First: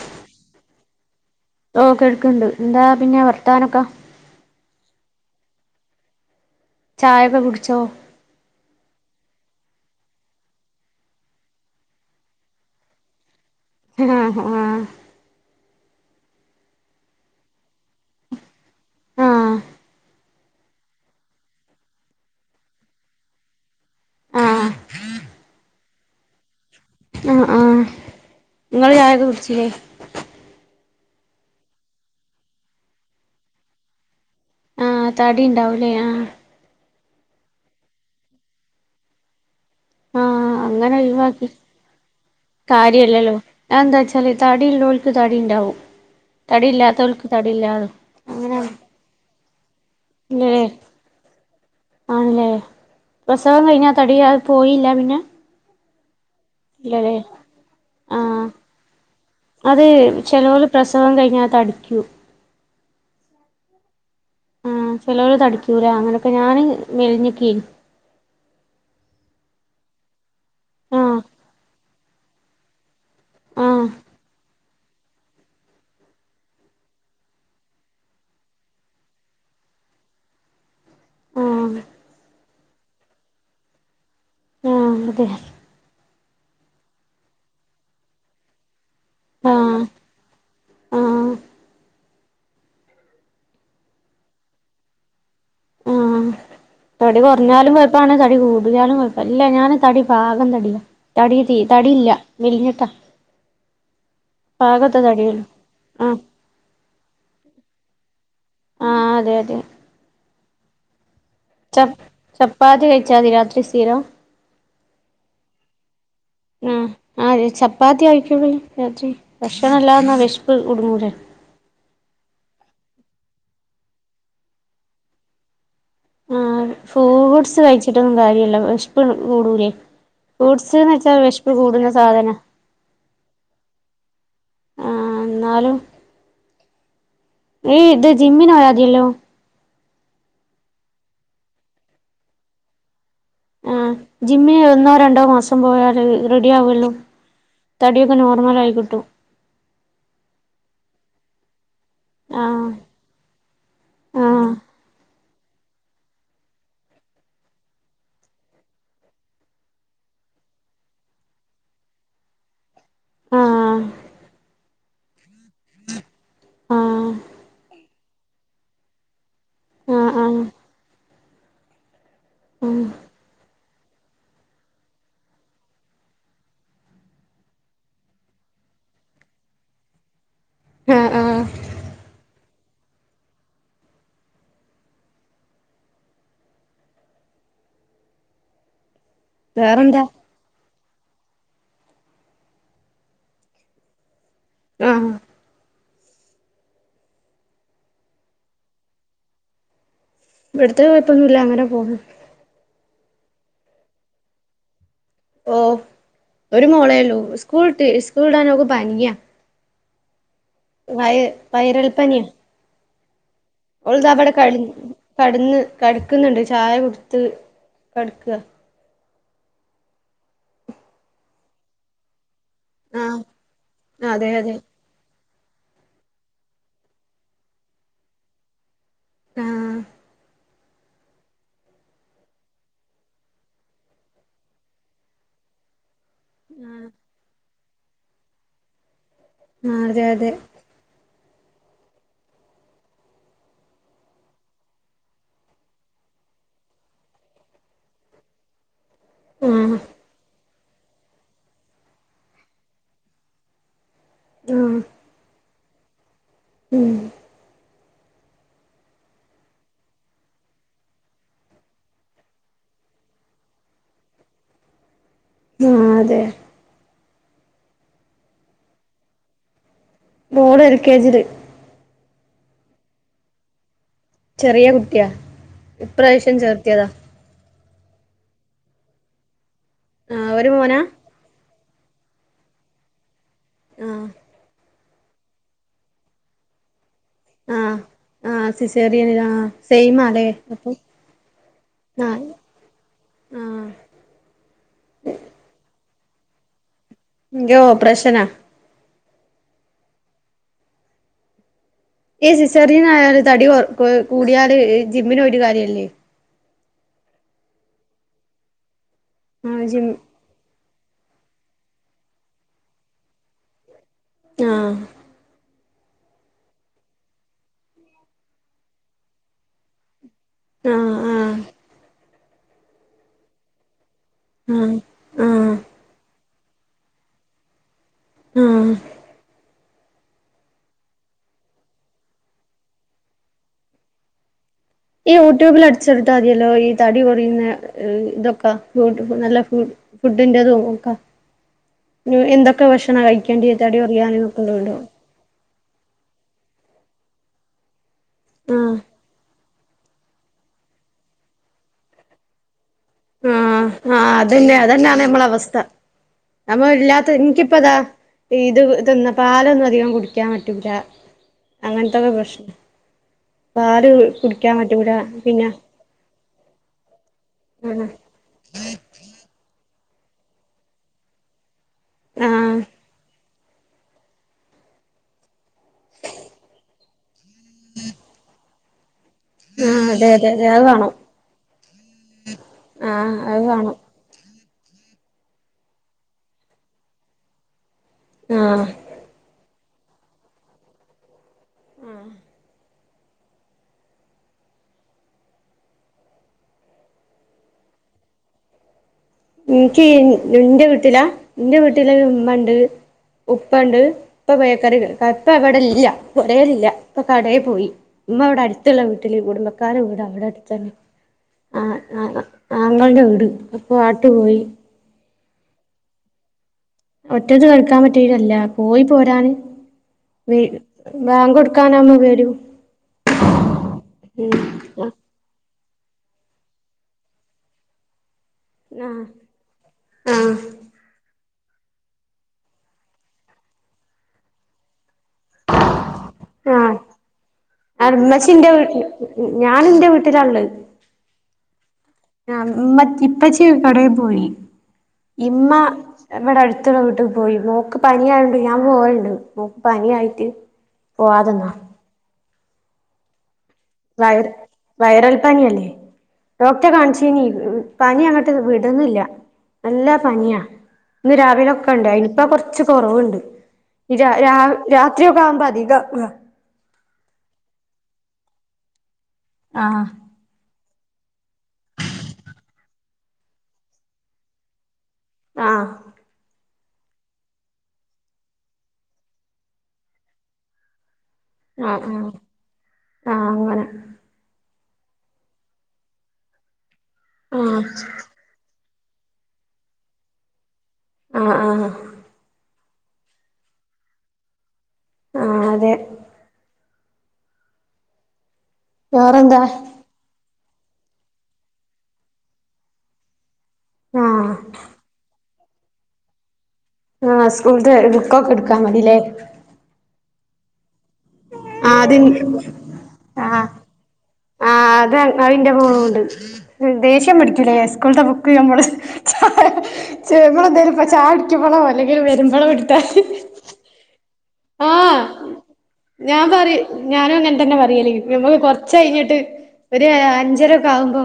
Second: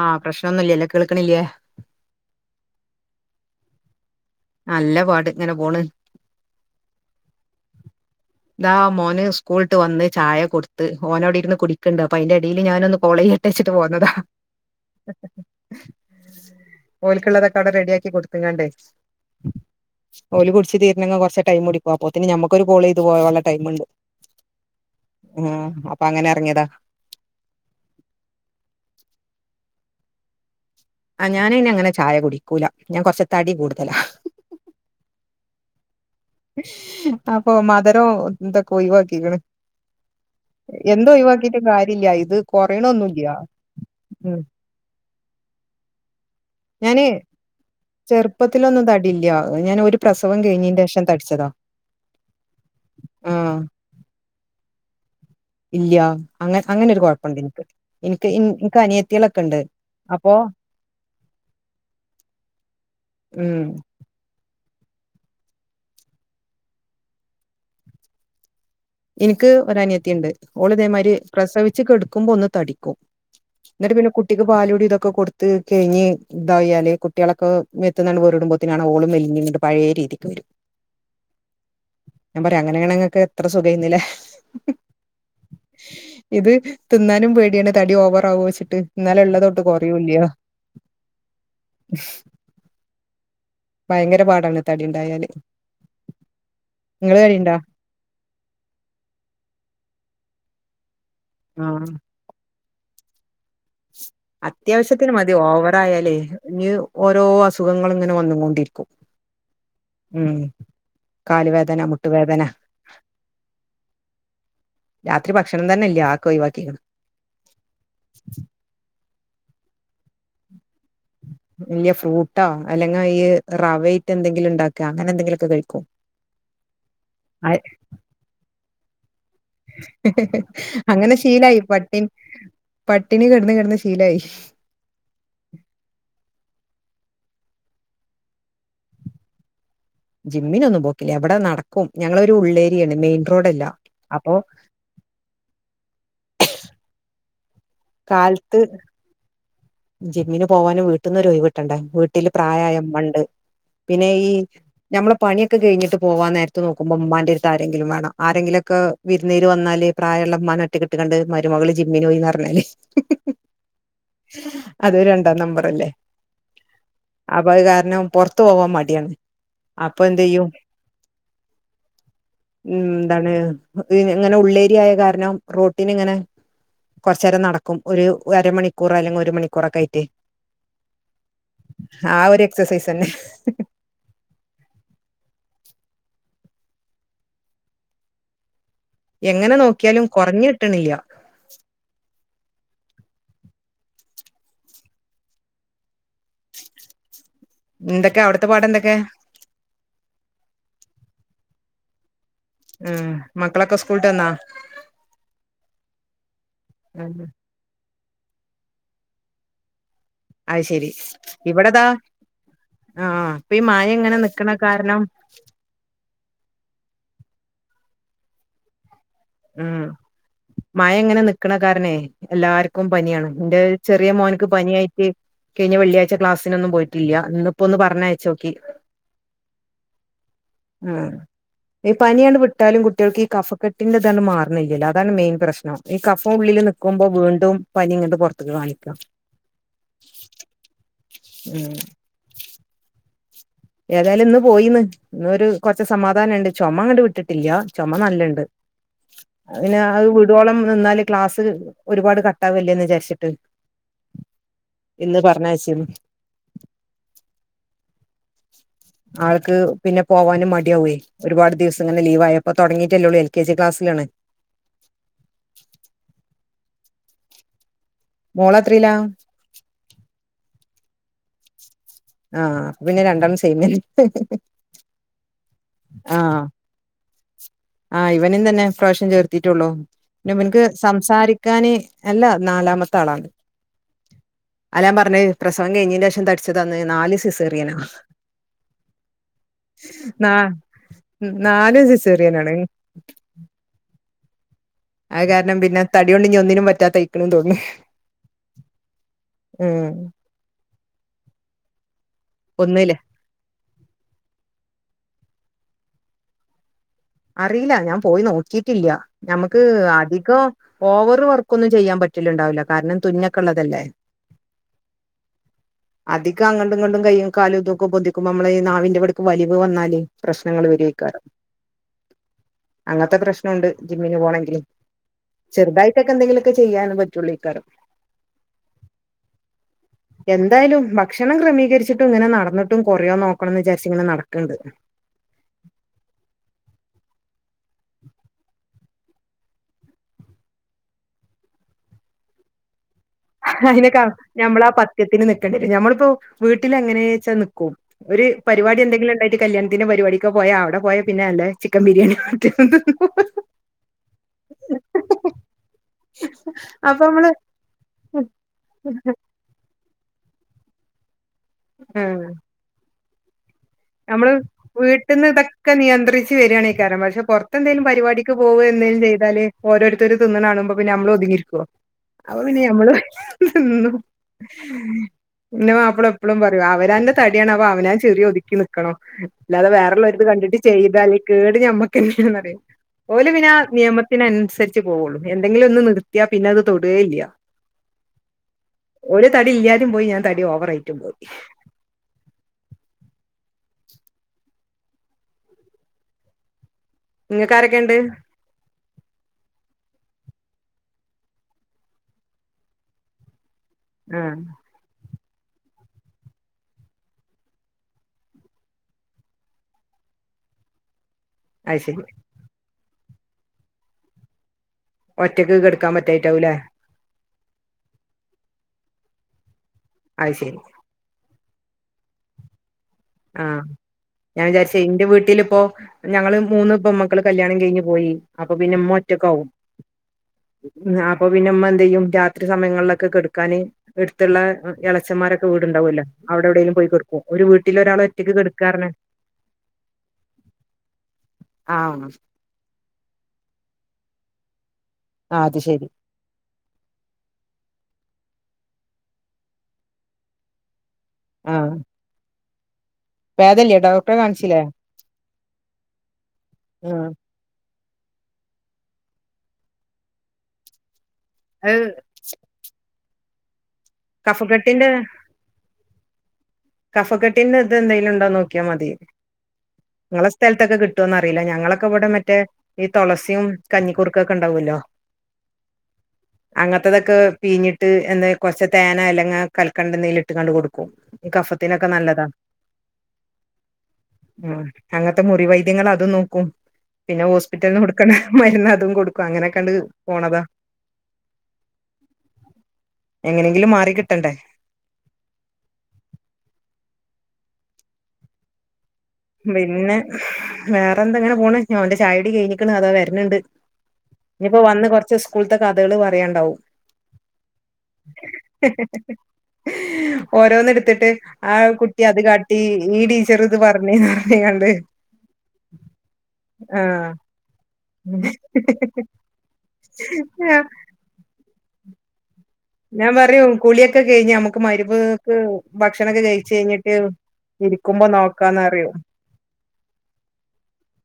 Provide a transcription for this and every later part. ആഹ് പ്രശ്നൊന്നുംല്ല്യല്ലോ കേൾക്ണില്ലേ? ഓഹ്. കേൾക്ണ്ട് എന്താ പിന്നെ വർത്താനൊക്ക? നല്ല പാട് ഇങ്ങനെ പോണ്. ചായൊക്ക കുടിച്ചോ? ഇതാ മോന് സ്കൂളിട്ട് വന്ന് ചായ കൊടുത്ത് ഓനവ്ടെ ഇരുന്ന് കുടിക്ണ്ട് അപ്പൊ അയ്ന്റെടീല് ഞാനൊന്ന് കോളെയ്യ ട്ടേച്ചിട്ട് പോന്നതാ. ആ ആ ഓൽക്ള്ളതൊക്കെ അവ്ടെ റെഡി ആക്കി കൊടുത്ങ്ങാണ്ടേ ആ ഓല് കുടിച്ച് തീര്ണെങ്കി കൊർച്ച് ടൈമ് മുടിക്കും അപ്പോതിന് ഞമ്മക്കൊരു കോളെയ്ത് പോവാൻള്ള ടൈമുണ്ട്. ആ ഹാഹ് അപ്പ അങ്ങനെ എർങ്ങിയതാ. ആഹ് ആഹ് ഇങ്ങള് ചായൊക്കെ കുടിച്ചില്ലേ? ആഹ് ഞാന് പിന്നെ അങ്ങനെ ചായ കുടിക്കൂല ഞാന് കൊറച്ച് തടി കൂടുതലാ. ആഹ് തടി ഉണ്ടാവുലേ ആഹ് അപ്പൊ മധുരോം ഇതൊക്കെ ഒഴിവാക്കീക്ണ്. ആ അങ്ങനെ എന്ത് ഒഴിവാക്കി ഒഴിവാക്കിട്ടും കാര്യല്ല. ഇത് കൊറിണൊന്നും ഇല്ല. കാര്യല്ലല്ലോ അതെന്താ വെച്ചാല് ഉം തടി ഇല്ലോല്ക്ക് തടി ഉണ്ടാവും ഞാന് തടിയില്ലാത്തോൽക്ക് തടിയില്ലാന്നും ചെറുപ്പത്തിലൊന്നും തടില്ല്യാ. ഞാൻ ഒരു പ്രസവം ഇല്ലല്ലേ കഴിഞ്ഞീൻ്റേഷം തടിച്ചതാ ആഹ് പിന്നെ ആ തടിയാ പോയില്ലാ പിന്നെ? ഇല്ല്യാ. അങ്ങെ അങ്ങനെ ഒരു ഇല്ലല്ലേ കൊഴപ്പണ്ട് ഇൻക്ക്. ആ ഇൻക്ക് ഇൻ ക്ക് അനിയത്തിയേളൊക്കെ ണ്ട്. അത് അപ്പൊ ചെലോല് പ്രസവം കഴിഞ്ഞാ തടിക്കു ഉം അഹ് ചെലോല് തടിച്ചൂല. അങ്ങനൊക്കെ ഞാന് മെലിഞ്ഞക്കേനി. ഇൻക്ക് ഒരനിയത്തിണ്ട്. ഓള് ഇതേമാതിരി ആഹ് പ്രസവിച്ച് കെടക്കുമ്പോ ഒന്ന് തടിക്കും. ആഹ് ന്നിട്ട് പിന്നെ കുട്ടിക്ക് പാലൂടി ഇതൊക്കെ കൊട് ത് കഴിഞ്ഞ് തായാല് കുട്ടികളൊക്കെ മേത്ത്ന്നാണ്ട് വേറിടുമ്പോത്തിന് ആണ ഓള് മെലിഞ്ങ്ങണ്ട് പഴയ രീതിക്ക് വരും ആഹ് ഞാൻ പറയാ അങ്ങനെയെണങ്ങക്ക് എത്ര സുഖേന്നില്ലെ ആ അതെ ഇത് തിന്നാനും പേടിയാണ് തടി ഓവർ ആകോ ച്ചിട്ട് ഇന്നാല് ഉള്ളതൊട്ട് ആഹ് കൊറയൂല്ല ആഹ് ഭയങ്കര പാടാണ് തടിണ്ടായാല് ങ്ങള് തടിണ്ടാ? ഇപ്പാണ് തടി കൂടിയാലും കുഴപ്പ ഇല്ല ഞാന് തടി പാകം തടിയാ തടി തീ ആഹ് തടിയില്ല മെലിഞ്ഞിട്ടാ പാകത്തെ അത്യാവശ്യത്തിന് മതി തടിയൊള്ളു ഓവറായാലേ ആഹ് ഇനി ഓരോ അസുഖങ്ങള് ഇങ്ങനെ വന്ന് കൊണ്ടിരിക്കും ആ അതെ അതെ ഉം കാലുവേദന ച മുട്ടുവേദന ചപ്പാത്തി കഴിച്ചാൽ മതി രാത്രി സ്ഥിരം രാത്രി ഭക്ഷണം തന്നെ ഇല്ല്യ അതൊക്കെ ഒഴിവാക്കി ആ ആ ചപ്പാത്തി കഴിക്കുള്ളേ രാത്രി ഭക്ഷണം ഇല്ലാതെ നിന്നാ വിഷപ്പ് കുടുങ്ങൂലേ ഇല്ല്യ ഫ്രൂട്ടോ അല്ലെങ്കി ഈ റവയിറ്റ് എന്തെങ്കിലും ഉണ്ടാക്ക അങ്ങനെ എന്തെങ്കിലുക്കെ കഴിക്കും ആ ഫ്രൂട്ട്സ് കഴിച്ചിട്ടൊന്നും കാര്യല്ല വെശ് പ്പ് കൂടൂലേ ഫ്രൂട്ട്സ്ന്ന് അങ്ങനെ വെച്ചാൽ വിഷ്പ് ശീലായി കൂടുന്ന പട്ടിണി സാധന പട്ടിണി കിടന്ന് കിടന്ന് ശീലായി ആ ന്നാലും ഈ ഇത് ജിമ്മിന് പോയ മതീലോ ജിമ്മിനൊന്നും പോക്കില്ലേ ഇവിടെ നടക്കും ഞങ്ങളൊരു ഉള്ളേരിയാണ് മെയിൻ റോഡല്ല ആ അപ്പൊ ജിമ്മ്ന് ഒന്നോ രണ്ടോ മാസം പോയാൽ റെഡി ആകുവല്ലൊ തടിയൊക്കെ നോർമൽ കാലത്ത് ആയി കിട്ടും ജിമ്മിന് പോവാനും വീട്ടന്നൊരു ഒഴിവ് ട്ടണ്ടേ വീട്ടില് ആഹ് പ്രായായ ഉമ്മ ണ്ട് പിന്നെ ഈ ആഹ് നമ്മള് പണിയൊക്കെ കഴിഞ്ഞിട്ട് പോവാൻ നേരത്ത് നോക്കുമ്പോ ഉമ്മാന്റെ അടുത്ത് ആരെങ്കിലും വേണം ആരെങ്കിലും ഒക്കെ വിരിന്നാര് വന്നാല് പ്രായള്ള ഉമ്മാനെ ഒറ്റക്കു ഇട്ട്ക്കാണ്ട് മരുമകള് ജിമ്മിന് പോയി ന്ന് റഞ്ഞാല് ആഹ്‌ അത് രണ്ടാം നമ്പർ അല്ലേ ആഹ് അപ അതു കാരണം പുറത്ത് ത്ത് വാൻ മടിയാണ് അപ്പൊ ആഹ് എന്തു ആഹ് ചെയ്യും ഉം ന്താണ് ഇങ്ങനെ ഉള്ളേരിയായ കാരണം റോട്ടന് ഇങ്ങനെ കൊറച്ച നേരം നടക്കും ഒരു അരമണിക്കൂർ അല്ലെങ്കിൽ ഒരു മണിക്കൂറൊക്കെ ആയിട്ട് ആഹ്‌ ആഹ്‌ ആ ഒരു എക്സസൈസ് അന്നെ എങ്ങനെ വേറെന്താ നോക്കിയാലും കുറഞ്ഞു കിട്ടണില്ല ആഹ്‌ ന്തൊക്കെ അവിടത്തെ പാട് എന്തൊക്കെ ഇവിടത്തെ കുഴപ്പൊന്നുല്ല അങ്ങനെ പോണ് ആ മക്കളൊക്കെ സ്കൂളിട്ട്ന്നാ ഓ ഒരു മോളെള്ളൂ സ്കൂൾ ഇട്ട് സ്കൂൾ ഇടാനോക്ക് പനിയ അത് ശരി ഇവിടതാ വൈറൽപ്പനിയാ ആഹ ഇപ്പൊ ഈ മഴ ങ്ങനെ നിക്കണ കാരണം കടന്ന് കടക്കുന്നുണ്ട് ചായ കൊടുത്ത് കട്ക ഉം മഴ ങ്ങനെ നിക്കണ കാരണെ എല്ലാർ ക്കും പനിയാണ് ന്റെ ആഹ് ചെറിയ അതെ മോൻക്ക് അതെ പനിയായി ട്ട് കഴിഞ്ഞ വെള്ളിയാഴ്ച ക്ലാസിനൊന്നും പോയിട്ടില്ല ഇന്ന ഇപ്പോ ഒന്ന് പറഞ്ഞയച്ചോക്കി ആഹ്‌ ആ ഈ പനിയാണ് വിട്ടാലും കുട്ടികൾക്ക് ഈ കഫക്കെട്ടിന്റെ ട്ടാണ് ണ്ട് മാറണില്യല്ലോ അതാണ് മെയിൻ പ്രശ്നം ഈ കഫം ഉള്ളിൽ നിക്കുമ്പോ വീണ്ടും പനി ങ്ങണ്ട് പുറത്തേക്ക് കാണിക്കാ ആ അതെ അതെ ഉം ഏതായാലും ഇന്ന് പോയിന്ന് ഇന്ന് ഒരു കൊറച്ച സമാധാനുണ്ട് ചുമങ്ങണ്ട് വിട്ടിട്ടില്ല ചോമ നല്ലണ്ട്. ആഹ് പിന്നെ അത് വീടോളം നിന്നാല് ക്ലാസ് ഒരുപാട് കട്ടാവല്ലേന്ന് വിചാരിച്ചിട്ട് ആഹ് ഇന്ന് പറഞ്ഞ്ച്ചരുന്നു. ഉം. ആൾക്ക് പിന്നെ പോവാനും മടയാവേ. ഒരുപാട് ദിവസങ്ങെ ലീവ ആയപ്പോ തുടങ്ങിട്ടല്ലേള്ളൂ എൽ കെ ജി ക്ലസ്സിലാണ്. ആഹ് അതെ മോളത്രീല? മോള് എൽ കെ ജില് ആഹ് അപ്പൊ പിന്നെ രണ്ടണ്ണം ചൈയിമ ചെറിയ കുട്ടിയാ ഇപ്രാവശ്യം ചേർത്തിയതാ ആ ഇവനും തന്നെ പ്രാവശ്യം ചേർത്തിട്ടുള്ളൂ ആഹ് ഒരു പിന്നവനക്ക് മോനാ സംസാരി ക്കാന് അല്ല നാലാമത്തെ ആളാണ് ആ.. അല്ലാൻ പറഞ്ഞേ പ്രസവം കഴിഞ്ഞേനെ ശേഷം തടിച്ചതന്ന് നാല് സിസേറിയനാ ആഹ സിസറിയണ സെയിമാല്ലേ നാ അപ്പം നാലും ആഹ് സിസേറിയനാണ് ആഹ്.. അത് കാരണം പിന്നെ തടി കൊണ്ട് ഇഞ ഒന്നിനും പറ്റാ തയ്ക്കണ തോങ്ങി ഇന്റെ ഓപ്പറേഷനാ ഉം.. ഈ സിസ്സറിയൻ ഒന്നില് ആയാല് തടി കൊറെ കൂടിയാല് ജിമ്മിന് പോയിട്ട് കാര്യല്ലേ അറിയില്ല ഞാൻ പോയി നോക്കിട്ടില്ല ഞമ്മുക്ക് ആഹ് ജിം ആദ്യ ഇക്ക ഓവറെ വർക്ക ഒന്നും ചെയ്യാൻ പറ്റില്ലുണ്ടാവില്ല കാരണം തുന്നക്കെ ള്ളതല്ലേ ആഹ് അധികം അങ്ങണ്ടും ഇങ്ങണ്ടും കൈയും കാലും ഇതുംക്കെോധക്കുമ്പോ നമ്മള നാവിന്റെവിടക്ക് വലിവ് വന്നാല് പ്രശ്നങ്ങൾ ആഹ് വരിയക്കാര ആഹ് അങ്ങനത്തെ പ്രശ്നുണ്ട് ജിമ്മിന് പോണമെങ്കില് ആഹ് ആഹ് ചെറുതായിട്ടൊക്കെന്തെങ്കിലൊക്ക ചെയ്യൻ പറ്റുള്ളൂഈ കാരം ആഹ് [inaudible] എന്തായാലും ഭക്ഷണം ക്രമീകരിച്ചിട്ടും ഇങ്ങനെ നടന്നിട്ടും കൊറയോ നോക്കണംന്ന് വിചാരിച്ച ഇങ്ങനെ നടക്കണ്ട്. ഈ യൂട്യൂബിൽ അടിച്ചെടുത്താ മതിയല്ലോ ഈ തടി കുറിയുന്ന ഇതൊക്കാ ഫ് നല്ല ഫു ഫുഡിന്റെറതും ഒക്ക മ്മ് എന്തൊക്കെ ഭക്ഷണം കഴി വേണ്ടി തടികൊറിയാന് ഒക്കള്ളത് ണ്ടോ. ക്യത്തിന് നിക്കണ്ടേരും നമ്മളിപ്പോ വീട്ടില് എങ്ങനെയാച്ചാ നിക്കും ഒരു ആഹ് പരിപാടി എന്തെങ്കിലും ഉണ്ട. ഒരു കല്യാണത്തിനോ പരിപാടിക്ക പോയാ അവിടെ പോയാ പിന്നെ നല്ലചിക്കൻ ബിയാണിയിട്ട് എന്ത് ആഹ്ആഹ് അതന്നെ അതന്നെയാണ് ഞ മ്മള അവസ്ഥ. നമ്മ അപ്പൊ ഇല്ലാത്ത നമ്മള് ഇൻക്കിപ്പതാ. ഇത് തിന്ന പാലൊന്നും അധികം കുടിക്കാപറ്റൂല അങ്ങനത്തൊക്കെ ആഹ് പ്രശ്. പാല് കുടിക്കാപറ്റൂല പിന്നെ. ഒക്ക നിയന്ത്രിച്ച് വരാണേകാരം പക്ഷെ പുറത്തെ എന്തേലും ആഹ് പരിപാടി. ക്ക് പോവ എന്തെലും ചെയ്താല് ഓരോരുത്തര് തിന്ന്ണ കാണുമ്പോ പിന്നെ നമ്മള് ഒതുങ്ങിരിക്കോ. ആഹ് അപ്പപിന്നെ ഞമ്മള്നിന്നു. ഇന്റ മാപ്പള എപ്പളും പറയും അവനാന്റെ തടിയാണ് അപ്പൊ അവനാൻ ചിറിഒദ്ക്കിനി. ക്കണോ. അല്ലാതെ ആഹ് അതെ വേറെല്ലോരിതേ അതെ അതെ കണ്ടിട്ട് അത് കാണും ചെയ്താല് കേട് ഞമ്മക്കന്നാനറിം ആഹ് ഓല് അത് പിന്നെ കാണും ആനിയമ. തിനനുസരിച്ച് പോവുള്ളൂ എന്തെങ്കിലും ഒന്ന് നിർത്തിയാ പിന്നത് തൊടേല്ല. ആഹ്. ഓല് തടി ഇല്ലാതേം പോയി ഞാൻ തടി ഓവറായിറ്റും പോയി ങ്ങക്ക് ആരെക്കെണ്ട് ഇൻക്ക് എ് ഇന്റെ വീട്ടിലാ ഇന്റെ വീട്ടില് ഇമ്മണ്ട് ഉപ്പണ്ട് ആഹ് ഇപ്പ ബേക്കറി കേറി കറ്റവടെല്ല പൊരേലില്ല ഇപ്പൊ കടയീ പോയി ഇമ്മ വടെ അടുത്ത്ള്ള വീട്ടില് കുടുംബക്കാര വീടാ ഇവടെ അട്ത്തന്നെ അയ്ശരി ആങ്ങളന്റെ വീട് അപ്പോ അങ്ങട്ട് പോയി ഒറ്റക്ക് കെട്ക്കാ പറ്റായിട്ടാവൂലേ ഒറ്റക്ക് കെടക്കാംപറ്റായ്ട്ടല്ല പോയി പോരാന് അത് വീ ശരി ബാങ്കാെടുക്കാനാവുമ്പോ വരും ആഹ് ഞാവിചാരിച്- ഉം ഇന്റെ വീട്ടില് പ്പോ ഞങ്ങള് മൂന്ന് പെമ്മക്കള് കല്യാണം കഴിഞ്ഞ് പോയി അപ്പ പിന്നെ ആഹ് മ്മഒറ്റക്കാവും ആഹ് ആഹ് അപ്പൊ പിന്നെമ്മഎന്തയ്യും രാത്രി സമയങ്ങളിലൊക്കെ കെട്ക്കാന് എട്ത്ത്ള്ള എളച്ചന്മാരൊ വീട്ണ്ടാവുല്ലോ അവിടെവിടെങ്കിലും ആഹ് പോയി കെട്ക്കും ഒരു വീട്ട് ആഹ് മ്മച്ചിന്റെ വീട്ടില് ഞാനിന്റെ വീട്ടിലാള്ളെ ആഹ് ആഹ് ഇമ്മ ഇപ്പച്ചി കടേപോയി ഇമ്മ അത് ശരി ഇവിടെ അട്ത്ത്ള്ളവീട്ട് പോയി മോക്ക് പനിയായോണ്ട് ഞാൻ പോയിണ്ട് മോക്ക് പനിയായിട്ട് പോവാതന്നാ പേതല്ലേ വയർ വയറൽപ്പനിയല്ലേ ഡോക്ടറെ ആഹ് കാണിചീനി പന്യങ്ങട്ട് വിട്ന്നില്ല നല്ല പനിയാ ഇന്ന് രാവിലൊക്കെ അത് ണ്ടായിനി പ്പ കൊറച്ച് കൊറവ്ണ്ട് ര രാ കഫക്കെട്ടിന്റെ രാത്രിയൊക്കെ ആകുമ്പോ അധികാക കഫക്കട്ടിന്റെ ഇത് എന്തെലും ണ്ടോ നോക്കിയാ മതി ആഹ് ങ്ങളെ സ്ഥലത്തൊക്കെ കിട്ടോന്ന് അറീല്ല ഞങ്ങളെക്കെവ്ടെ മറ്റേ ഈ തൊളസിം കഞ്ഞിക്കുർക്കെക്കെ ണ്ടാവുല്ലോ ആഹ് അങ്ങത്തതക്കെ പീഞ്ഞിട്ട് എന്ന് കൊർച് തേന് അല്ലങ കൽക്കണ്ട ന്തേലും ഇട്ട്ങ്ങാണ്ട് കൊടുക്കും ഈ ആഹ് കഫത്തിനൊക്കെ ആഹ് നല്ലതാ [inaudible] ആഹ് അങ്ങനെ ഉം അങ്ങത്തെ മുറി വൈദ്യങ്ങള് അതും നോക്കും പിന്നെ ആഹ് ഹോസ്പിറ്റലിന്ന് കൊട്ക്കണെ മരുന്ന് അതും കൊടുക്കും അങ്ങനെക്കെണ്ട് പോണതാ ആഹ് ആഹ് ആഹ് എങ്ങനെങ്കിലും മാറി കിട്ടണ്ടേ ആഹ് അതെ വേറെന്താ പിന്നെ വേറെ എന്തെങ്ങനെ പോണ് ഞാഓന്റെ ചായുടി കഴിഞ്ഞിക്ക്ണോ അതാ വര്ന്ണ്ട് ആഹ് ഇനിപ്പോ വന്ന് കൊറച്ച് സ്കൂള്ത്തെ കഥകള് പറയാണ്ടാവും ആഹ് സ്കൂള്ത്തെ ബുക്കൊക്കെ ഇട്ക്കാൻ മടില്ലേ ഓരോന്ന് ഇട്ത്തിട്ട് ആ കുട്ടി ആദ്യം അത് കാട്ടി ഈ ടീച്ചർ ആഹ് ഇത് പറഞ്ഞ് ആഹ് അത് അഇന്റെ മോനൂണ്ട് ആഹ് ദേഷ്യം പടിക്കില്ലേ സ്കൂള്ത്തെ ബുക്ക് നമ്മള് [unintelligible] എന്തെലും ചായുട് ക്കുമ്പളോ അല്ലെങ്കിവരുമ്പളോ ഇട് ഞാൻ പറയും കുളിയൊക്കെ കഴിഞ്ഞാ നമു നമക്ക് ആഹ് മഗ്‌രിബ്ക്ക് ഭക്ഷണൊക്കെ ഞാൻ പറയും കഴിച്ച്കഴിഞ്ഞിട്ട് ഞാനും അങ്ങനെ തന്നെ പറയല് ഇരിക്കുമ്പോ ഞമ്മക്ക് കൊറച്ച് നോക്കാന്നറിയും കഴിഞ്ഞിട്ട് ഒരു അഅഞ്ചരൊക്കെ ആവുമ്പോ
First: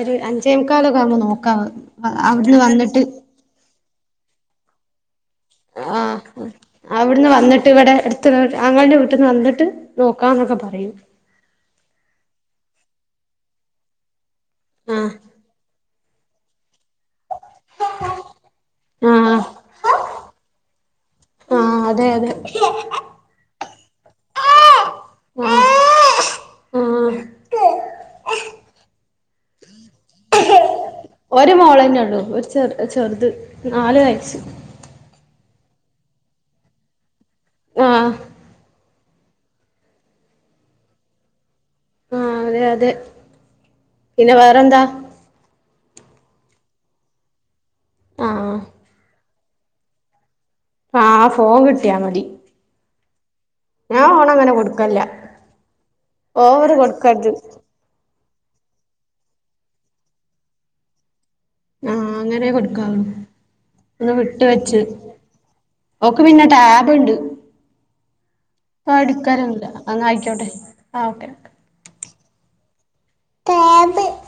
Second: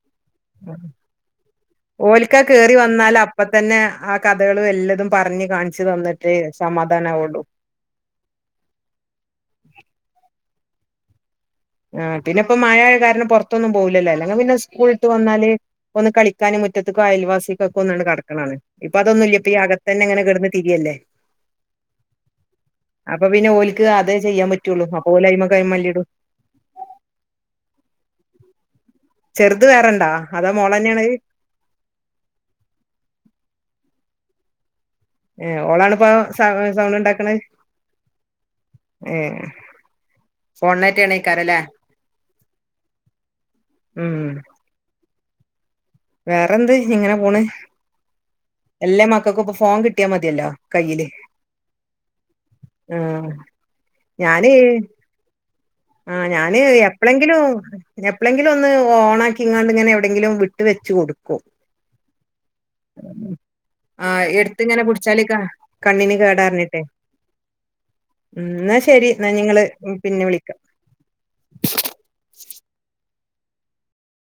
ഒരു അഞ്ച് ഞ്ചേ മുക്കാലൊക്കെ ആവുമ്പോ നോക്കാം അഅവിടുന്ന് വന്നിട്ട് പ്പത്തന്നെ ആ കഥകളും എല്ലതും പറഞ് കാണിച്ച് തന്നിട്ടെ സമാധാനാവൊള്ളൂ ഇവടെ അടുത്ത വീ ആങ്ങളുടെ വീട്ടിൽ വന്നിട്ട് നോക്കാം എന്നൊക്കെ പറയും ആ പിന്നെ ഇപ്പം മഴ കാരണം പെറത്തൊന്നും പോവില്ലല്ലോ അല്ലെ പിന്നെ സ്കൂളിട്ട് ആഹ് വന്നാല് ഒന്ന് കളിക്കാനും മുറ്റത്തും അയൽവാസി ക്ക ഒന്നാണ് കടക്കണാണ് ഇപ്പൊ അത് ഒന്നുയില്ല്യാ ആഹ് ഇപ്പം അകത്തന്നെങ്ങനെ കെടന്ന് തിരിയല്ലേ ആഹ് അതെ അതെ അപ്പൊ പിന്നെഓലിക്ക് അത് ചെയ്യാൻ പറ്റുള്ളു അപ്പൊ ഓല് അമകയ മല്ലിയിടു ആഹ് [inaudible] ചെറുത് വേറെണ്ടാ അത് മോളനിളയിൽ ഒരു മോള് തന്നെയുള്ളു ഒരു ചെ ചെറുത് നാല് വയസ്സ് ഏ ഓളണിയിപ്പ സ സൗണ്ട് ഒണ്ടാക്കണെ ആഹ് ഉം ഫോൺ ഡോറ്റാ ആണെങ്കി കലരാൻ ആഹ് അതെ അതെ ഉം പിന്നെ വേറെ എന്താ വേറെ എന്ത് ഇങ്ങനെ പോണ് ആഹ് എല്ലാ മക്കൾക്കും ഇപ്പൊ ഫോൺ കിട്ടിയാ മതിയല്ലോ കയ്യില് ആഹ് ഫോൺ കിട്ടിയാ മതി ആഹ് ഞാൻ ഞാന് ഫോണങ്ങനെ കൊടുക്കല്ല ആഹ് ഞാന് ഓവറ് കൊടുക്കരുത് എപ്പളെങ്കിലൊ എപ്പളെങ്കിലും ഒന്ന് ഓണാക്കി എങ്ങാണ്ട് ഇങ്ങനെ എവിടെങ്കിലും വിട്ട് വെച്ച് കൊടുക്കും ആഹ് അങ്ങനെ കൊടുക്കാവു ഒന്ന് ആഹ് വിട്ട് വെച്ച് എടുത്തിങ്ങനെ പിടിച്ചാല് കാ കണ്ണിന് ഓക്ക് പിന്നെ കേടാറിഞ്ഞിട്ടെ ടാബ് ഒണ്ട് ഉം എന്നാ ശരി എന്നാ നിങ്ങള് ആടിക്കാരുയില്ല അങ്ങ് പിന്നെ വിളിക്കാം ആയിക്കോട്ടെ ആഹ് ഓക്കെ, ഓക്കെ